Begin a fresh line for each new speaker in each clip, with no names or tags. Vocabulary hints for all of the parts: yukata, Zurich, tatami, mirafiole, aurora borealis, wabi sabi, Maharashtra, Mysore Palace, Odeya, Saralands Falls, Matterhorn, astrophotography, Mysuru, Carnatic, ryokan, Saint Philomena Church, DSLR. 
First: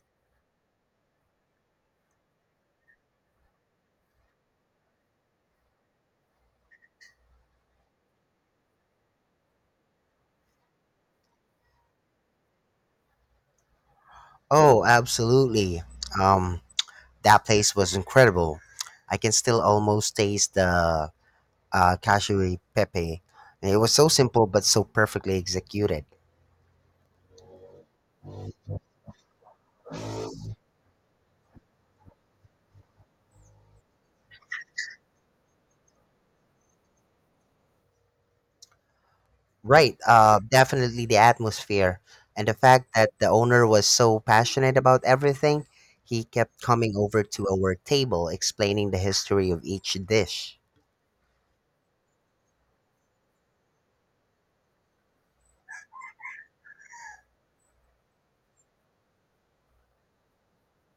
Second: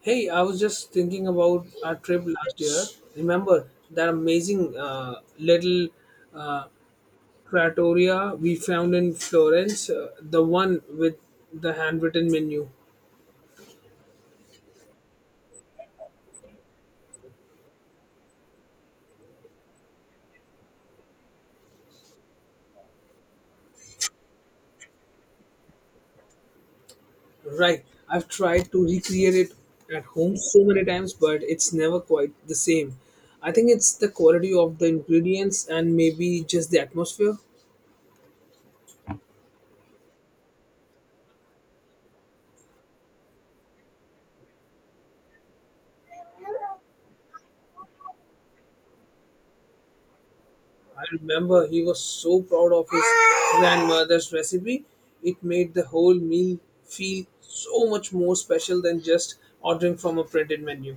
Hey, I was just thinking about our trip last year. Remember that amazing little uh, trattoria we found in Florence, the one with the handwritten menu?
Oh, absolutely. Um, that place was incredible. I can still almost taste the cashew pepe. And it was so simple but so perfectly executed.
Right. I've tried to recreate it at home so many times, but it's never quite the same. I think it's the quality of the ingredients and maybe just the atmosphere.
Right. Definitely the atmosphere and the fact that the owner was so passionate about everything. He kept coming over to our table, explaining the history of each dish.
I remember he was so proud of his grandmother's recipe. It made the whole meal feel so much more special than just ordering from a printed menu.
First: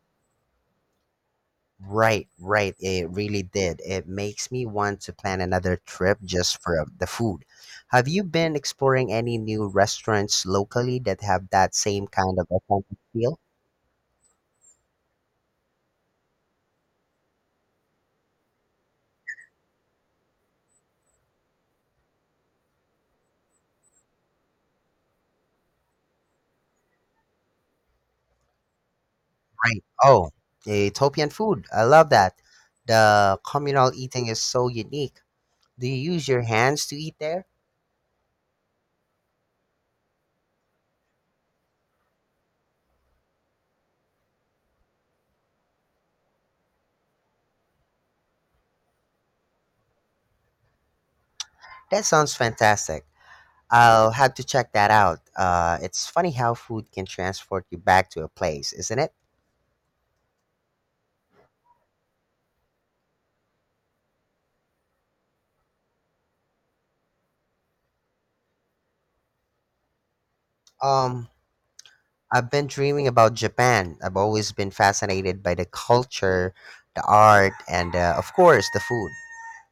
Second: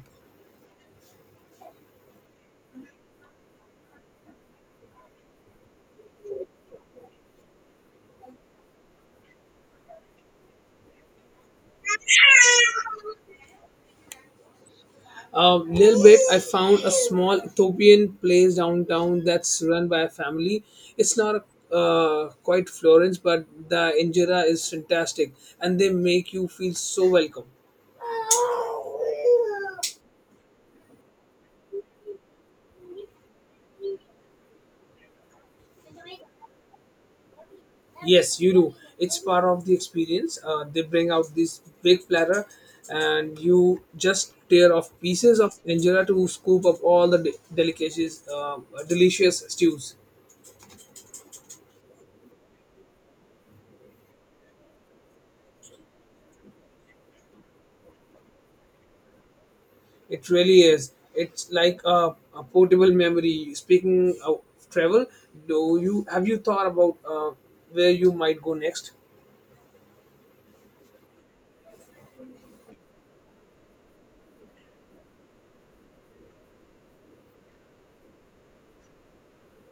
Right, right. It really did. It makes me want to plan another trip just for the food. Have you been exploring any new restaurants locally that have that same kind of authentic feel?
A little bit, I found a small Ethiopian place downtown that's run by a family. It's not quite Florence, but the injera is fantastic, and they make you feel so welcome.
Right. Oh, Ethiopian food. I love that. The communal eating is so unique. Do you use your hands to eat there?
Yes, you do. It's part of the experience. They bring out this big platter, and you just tear off pieces of injera to scoop up all the delicacies, delicious stews.
That sounds fantastic. I'll have to check that out. It's funny how food can transport you back to a place, isn't it?
It really is. It's like a portable memory. Speaking of travel, do you have you thought about where you might go next?
Um, I've been dreaming about Japan. I've always been fascinated by the culture, the art, and of course the food.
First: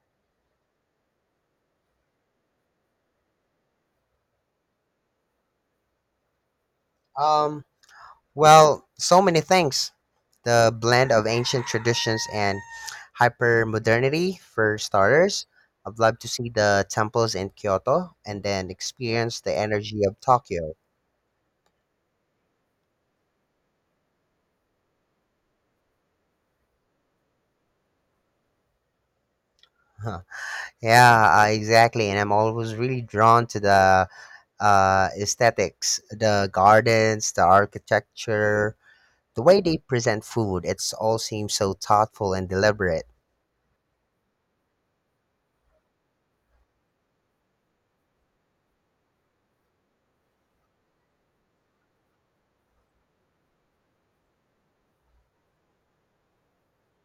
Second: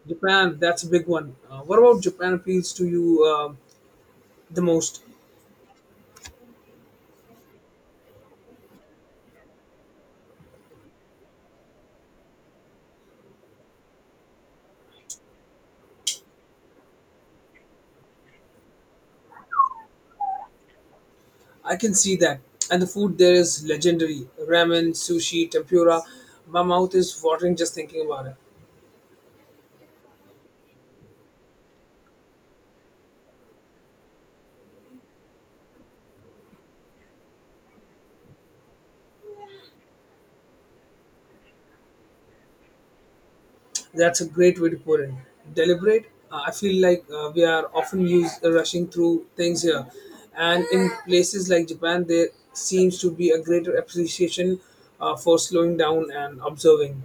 Japan, that's a big one. What about Japan appeals to you the most?
Um, Well, so many things. The blend of ancient traditions and hyper modernity, for starters. I'd love to see the temples in Kyoto and then experience the energy of Tokyo.
I can see that. And the food there is legendary ramen, sushi, tempura. My mouth is watering just thinking about it.
Huh. Yeah, exactly. And I'm always really drawn to the aesthetics, the gardens, the architecture, the way they present food. It's all seems so thoughtful and deliberate.
That's a great way to put it. Deliberate. I feel like we are often used rushing through things here. And in places like Japan, there seems to be a greater appreciation for slowing down and observing.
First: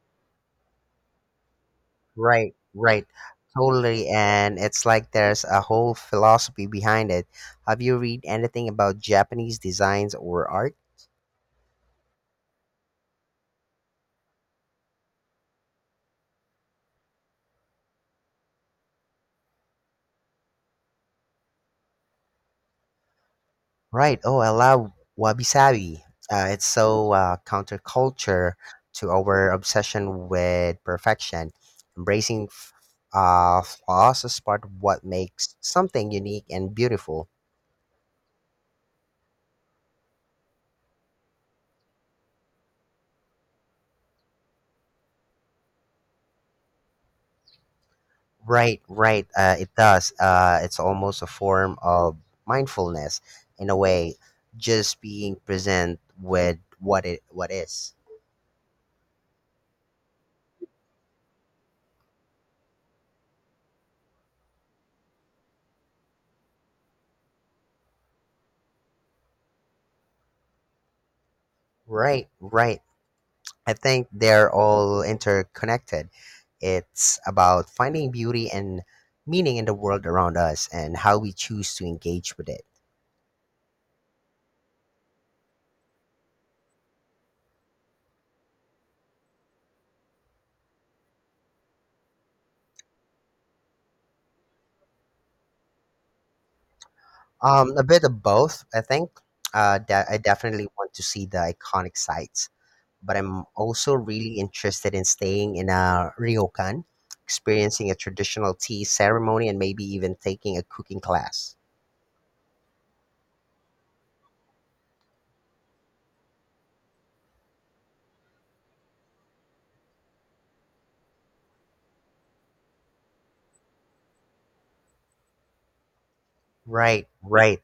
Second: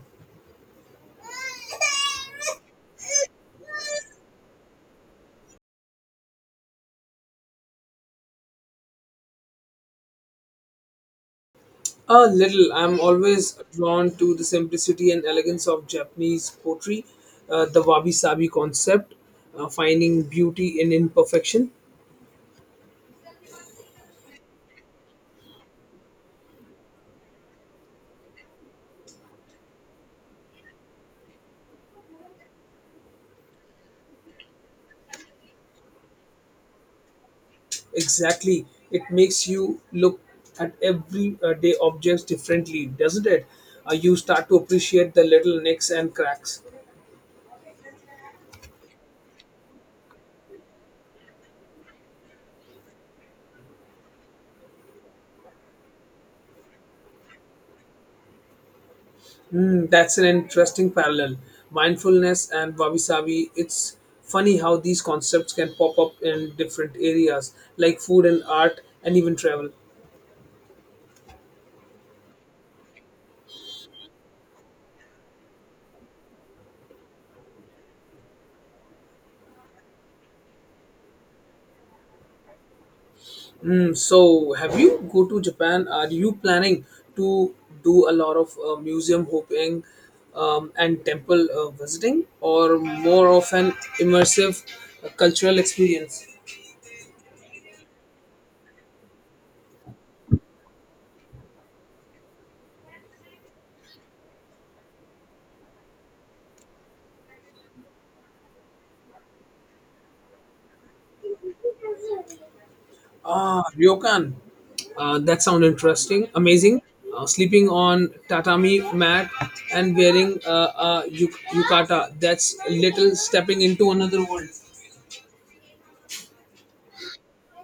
Right, right. Totally. And it's like there's a whole philosophy behind it. Have you read anything about Japanese designs or art?
A little. I'm always drawn to the simplicity and elegance of Japanese poetry, the wabi sabi concept, finding beauty in imperfection.
Right. Oh, I love wabi sabi. It's so counterculture to our obsession with perfection. Embracing flaws is part of what makes something unique and beautiful.
Exactly. It makes you look at everyday objects differently, doesn't it? You start to appreciate the little nicks and cracks.
Right, right. It does. It's almost a form of mindfulness in a way, just being present with what is.
Mm, that's an interesting parallel. Mindfulness and wabi sabi. It's funny how these concepts can pop up in different areas like food and art and even travel.
Right, right. I think they're all interconnected. It's about finding beauty and meaning in the world around us and how we choose to engage with it.
Mm, so, have you go to Japan? Are you planning to do a lot of museum hopping and temple visiting, or more of an immersive cultural experience?
A bit of both, I think. I definitely want to see the iconic sites, but I'm also really interested in staying in a ryokan, experiencing a traditional tea ceremony, and maybe even taking a cooking class.
Ah, ryokan. That sounds interesting, amazing. Sleeping on tatami mat and wearing a yukata. That's a little stepping into another world.
Right, right.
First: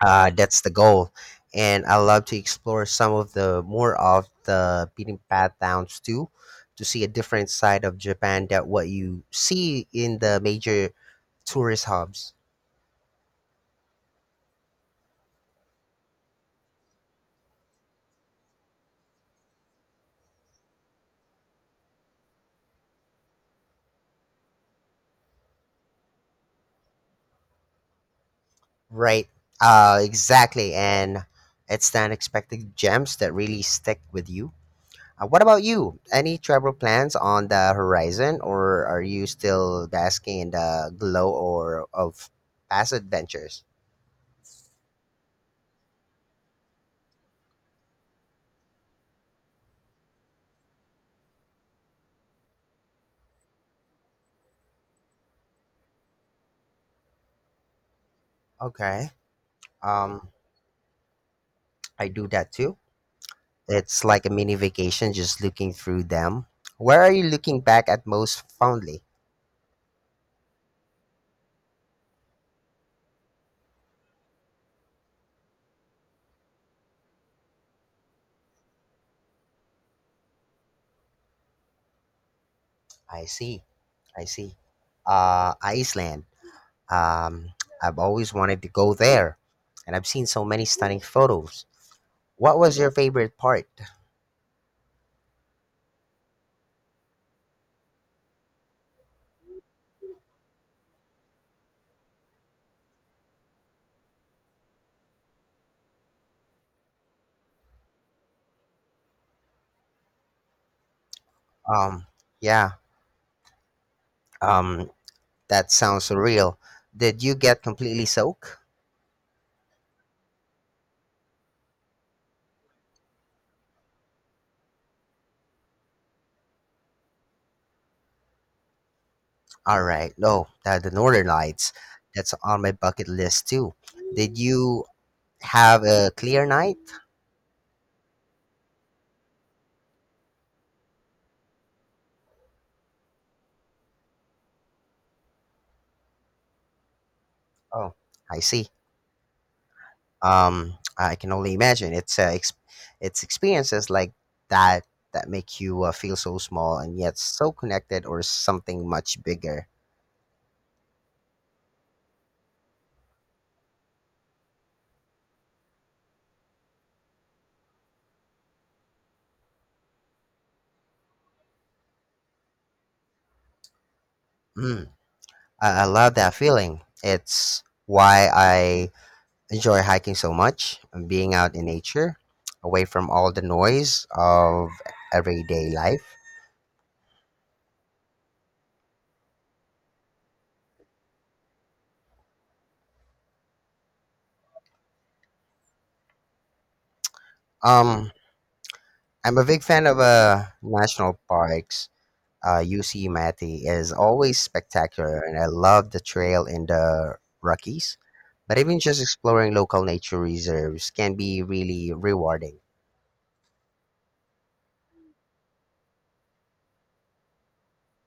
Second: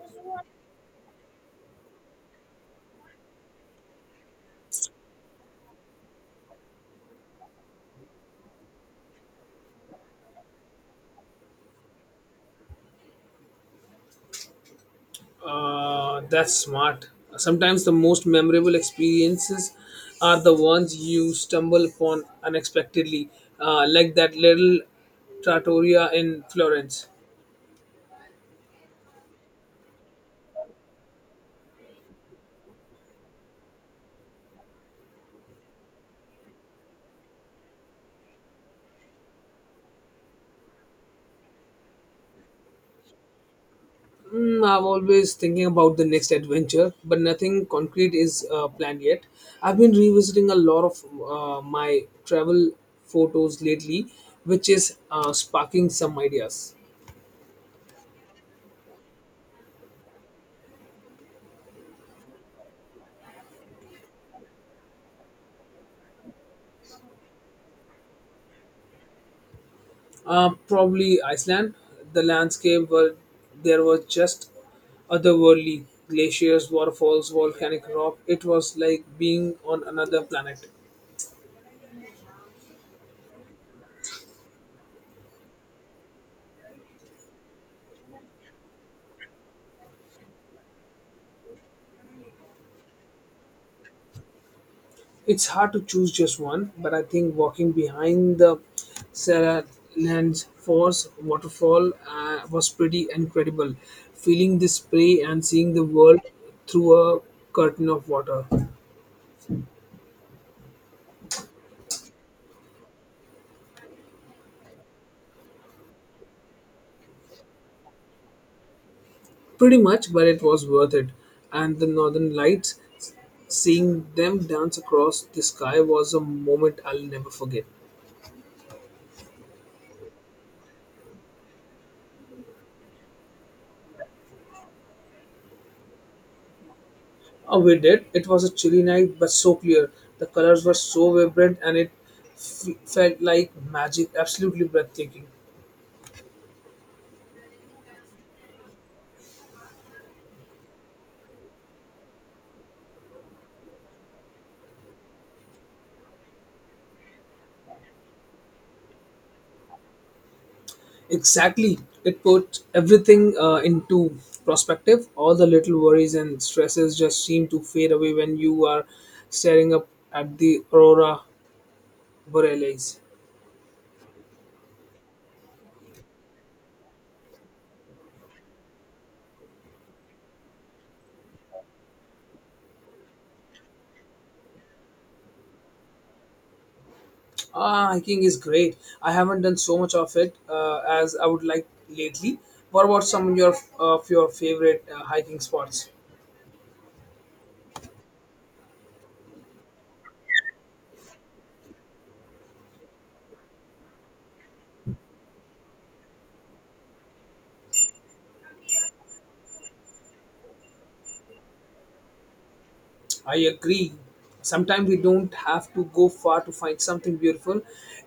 That's the goal. And I love to explore some of the more of the beaten path towns too, to see a different side of Japan that what you see in the major tourist hubs.
That's smart. Sometimes the most memorable experiences are the ones you stumble upon unexpectedly, like that little trattoria in Florence.
Right. Exactly. And it's the unexpected gems that really stick with you. What about you? Any travel plans on the horizon, or are you still basking in the glow or of past adventures?
Mm, I'm always thinking about the next adventure, but nothing concrete is planned yet. I've been revisiting a lot of my travel photos lately, which is sparking some ideas.
Okay. Um, I do that too. It's like a mini vacation just looking through them. Where are you looking back at most fondly?
Probably Iceland. The landscape were there was just otherworldly glaciers, waterfalls, volcanic rock. It was like being on another planet.
I see. I see. Iceland. Um, I've always wanted to go there, and I've seen so many stunning photos. What was your favorite part?
It's hard to choose just one, but I think walking behind the Saralands Falls waterfall was pretty incredible. Feeling the spray and seeing the world through a curtain of water.
Um, yeah. Um, that sounds surreal. Did you get completely soaked?
Pretty much, but it was worth it. And the northern lights, seeing them dance across the sky was a moment I'll never forget.
All right. No, the Northern Lights. That's on my bucket list too. Did you have a clear night?
Oh, we did. It was a chilly night, but so clear. The colors were so vibrant, and it felt like magic. Absolutely breathtaking.
Oh, I see. I can only imagine. It's experiences like that that make you feel so small and yet so connected, or something much bigger.
Exactly. It put everything into perspective. All the little worries and stresses just seem to fade away when you are staring up at the aurora borealis.
Mm. I love that feeling. It's why I enjoy hiking so much, being out in nature, away from all the noise of everyday life.
Ah, hiking is great. I haven't done so much of it as I would like lately. What about some of your favorite hiking spots?
Um, I'm a big fan of national parks. UC Mati is always spectacular, and I love the trail in the Rockies. But even just exploring local nature reserves can be really rewarding.
I agree. Sometimes we don't have to go far to find something beautiful.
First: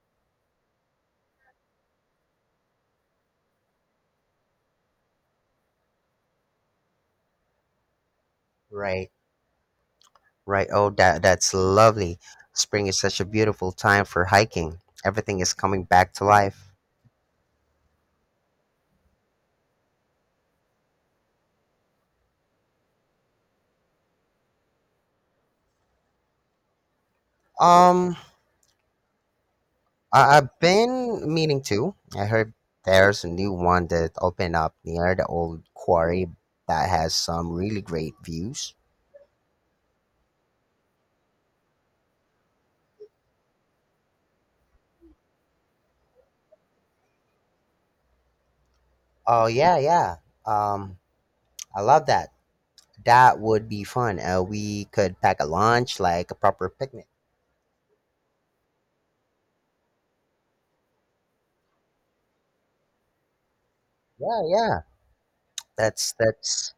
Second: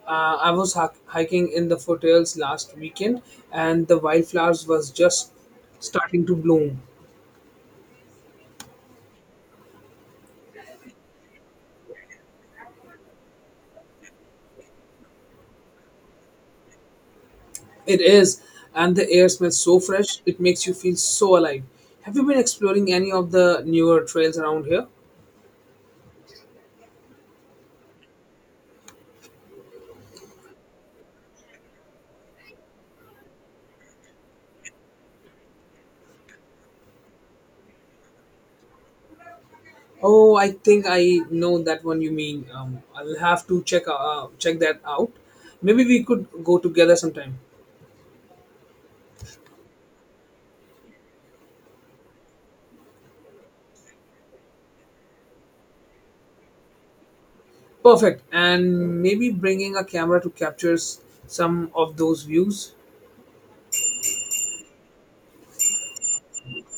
I was hiking in the foothills last weekend, and the wildflowers was just starting to bloom.
Right. Right. Oh, that that's lovely. Spring is such a beautiful time for hiking. Everything is coming back to life.
It is, and the air smells so fresh. It makes you feel so alive. Have you been exploring any of the newer trails around here?
Um, I've been meaning to. I heard there's a new one that opened up near the old quarry that has some really great views.
Oh, I think I know that one you mean. I'll have to check that out. Maybe we could go together sometime.
Oh yeah, yeah. Um, I love that. That would be fun. We could pack a lunch like a proper picnic.
Perfect. And maybe bringing a camera to capture some of those views.
Yeah, yeah. That's that's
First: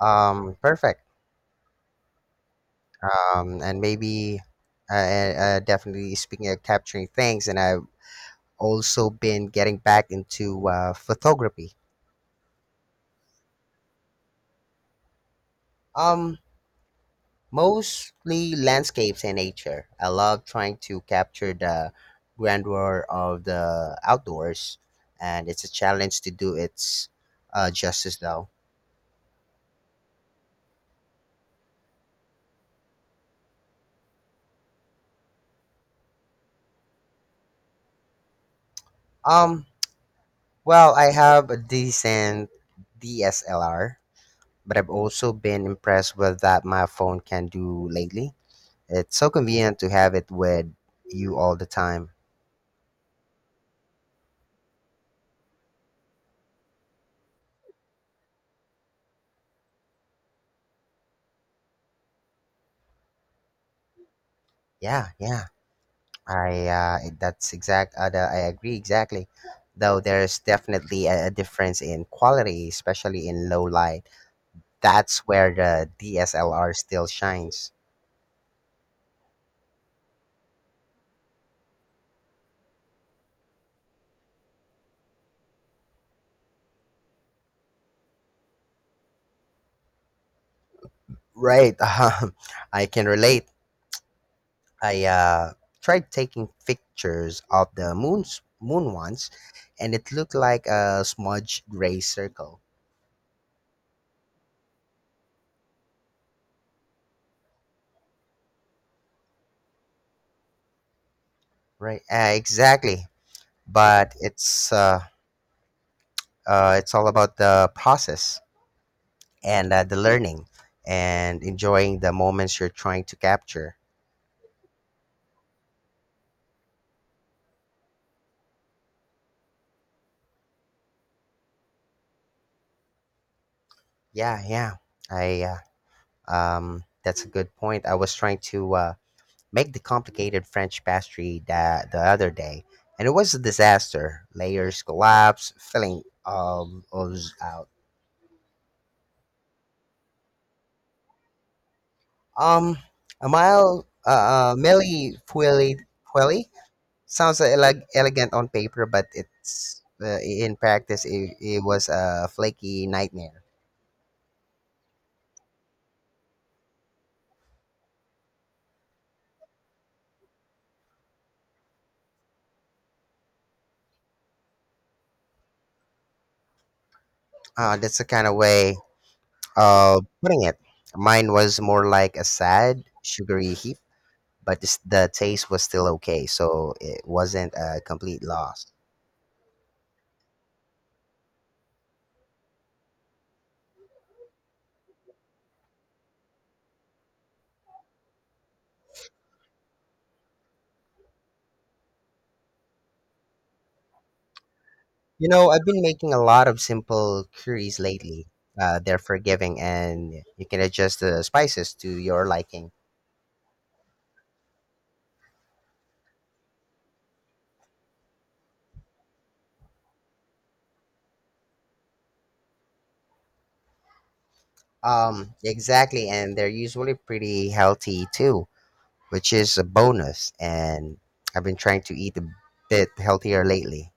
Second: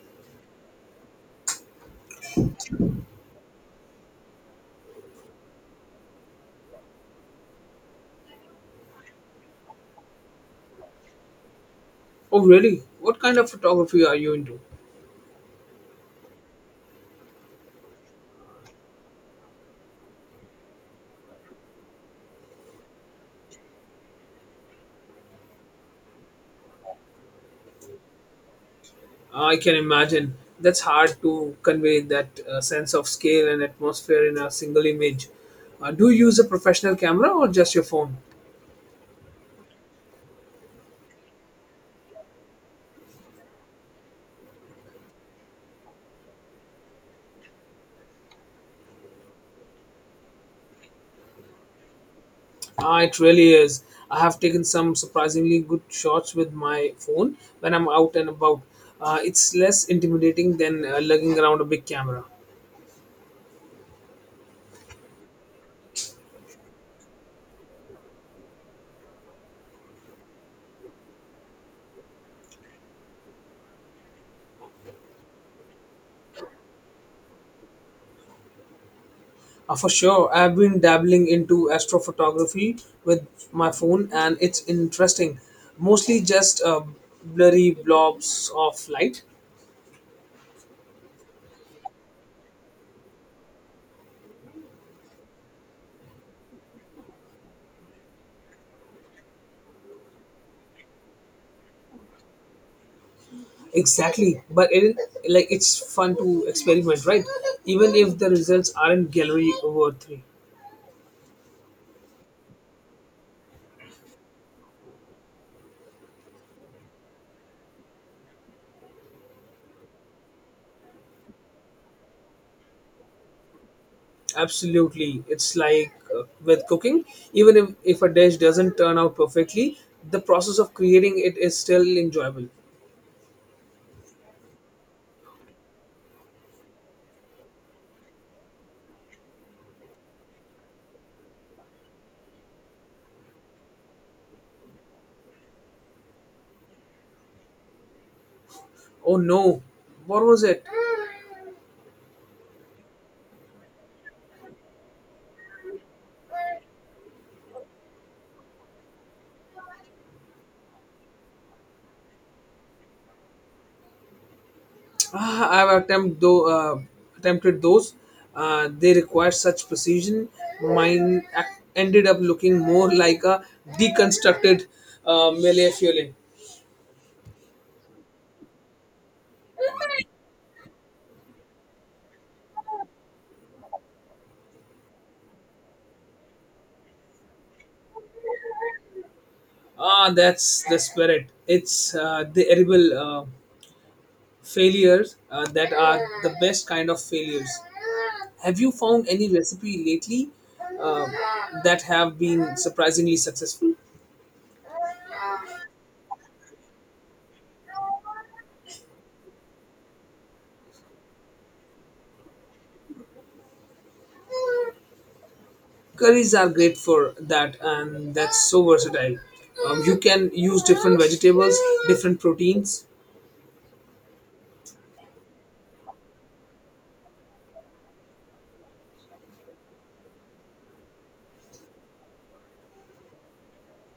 um perfect. And maybe Definitely speaking of capturing things, and I've also been getting back into photography.
Oh, really? What kind of photography are you into?
Um, Mostly landscapes and nature. I love trying to capture the grandeur of the outdoors, and it's a challenge to do its justice, though.
I can imagine. That's hard to convey that sense of scale and atmosphere in a single image. Do you use a professional camera or just your phone?
Um, well, I have a decent DSLR, but I've also been impressed with that my phone can do lately. It's so convenient to have it with you all the time.
It really is. I have taken some surprisingly good shots with my phone when I'm out and about. It's less intimidating than lugging around a big camera.
Yeah, yeah. I agree exactly. Though there's definitely a difference in quality, especially in low light. That's where the DSLR still shines.
For sure, I've been dabbling into astrophotography with my phone, and it's interesting. Mostly just blurry blobs of light.
Right. I can relate. I Tried taking pictures of the moon once, and it looked like a smudged gray circle.
Exactly, but it like it's fun to experiment, right? Even if the results aren't gallery worthy.
Right. Exactly. But it's It's all about the process and the learning and enjoying the moments you're trying to capture.
Absolutely. It's like with cooking, even if a dish doesn't turn out perfectly, the process of creating it is still enjoyable.
Yeah, yeah. I That's a good point. I was trying to make the complicated French pastry that the other day, and it was a disaster. Layers collapse, filling was out.
Oh no, what was it?
Um, a mile milli fueli. Sounds elegant on paper, but it's in practice it was a flaky nightmare.
Ah, attempted those. They require such precision. Mine ended up looking more like a deconstructed mele fiole.
That's the kind of way of putting it. Mine was more like a sad, sugary heap, but this, the taste was still okay, so it wasn't a complete loss.
Ah, that's the spirit. It's the edible. Failures that are the best kind of failures. Have you found any recipe lately uh, that have been surprisingly successful?
You know, I've been making a lot of simple curries lately. They're forgiving, and you can adjust the spices to your liking.
Curries are great for that, and that's so versatile. You can use different vegetables, different proteins.
Exactly, and they're usually pretty healthy too, which is a bonus. And I've been trying to eat a bit healthier lately.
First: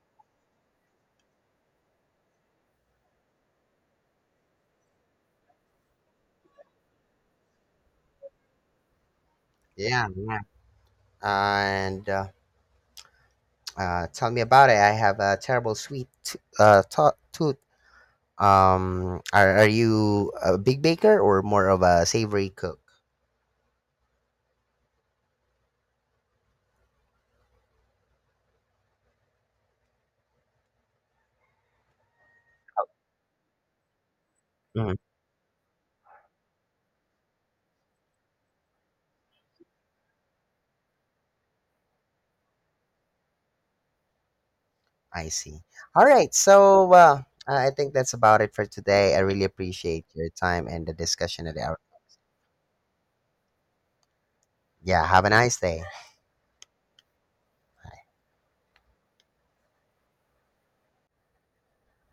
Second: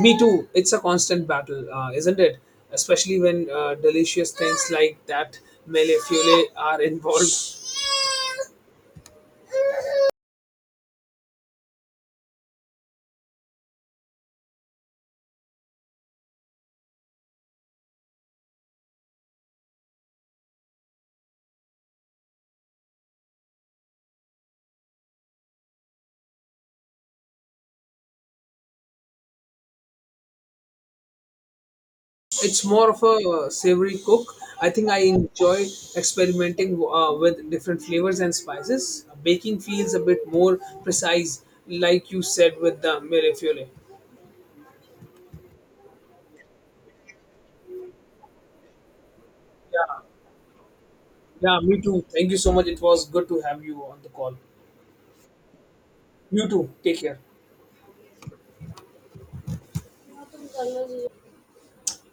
Me too. It's a constant battle, isn't it? Especially when delicious things like that mele fiole are involved.
Yeah, yeah. And Tell me about it. I have a terrible tooth. Are you a big baker or more of a savory cook?
It's more of a savory cook. I think I enjoy experimenting with different flavors and spices. Baking feels a bit more precise, like you said with the mirafiole.
I see. All right. So I think that's about it for today. I really appreciate your time and the discussion. At
Yeah,
our,
me too. Thank you so much. It was good to have you on the call.
yeah. Have a nice day.
You too. Take care.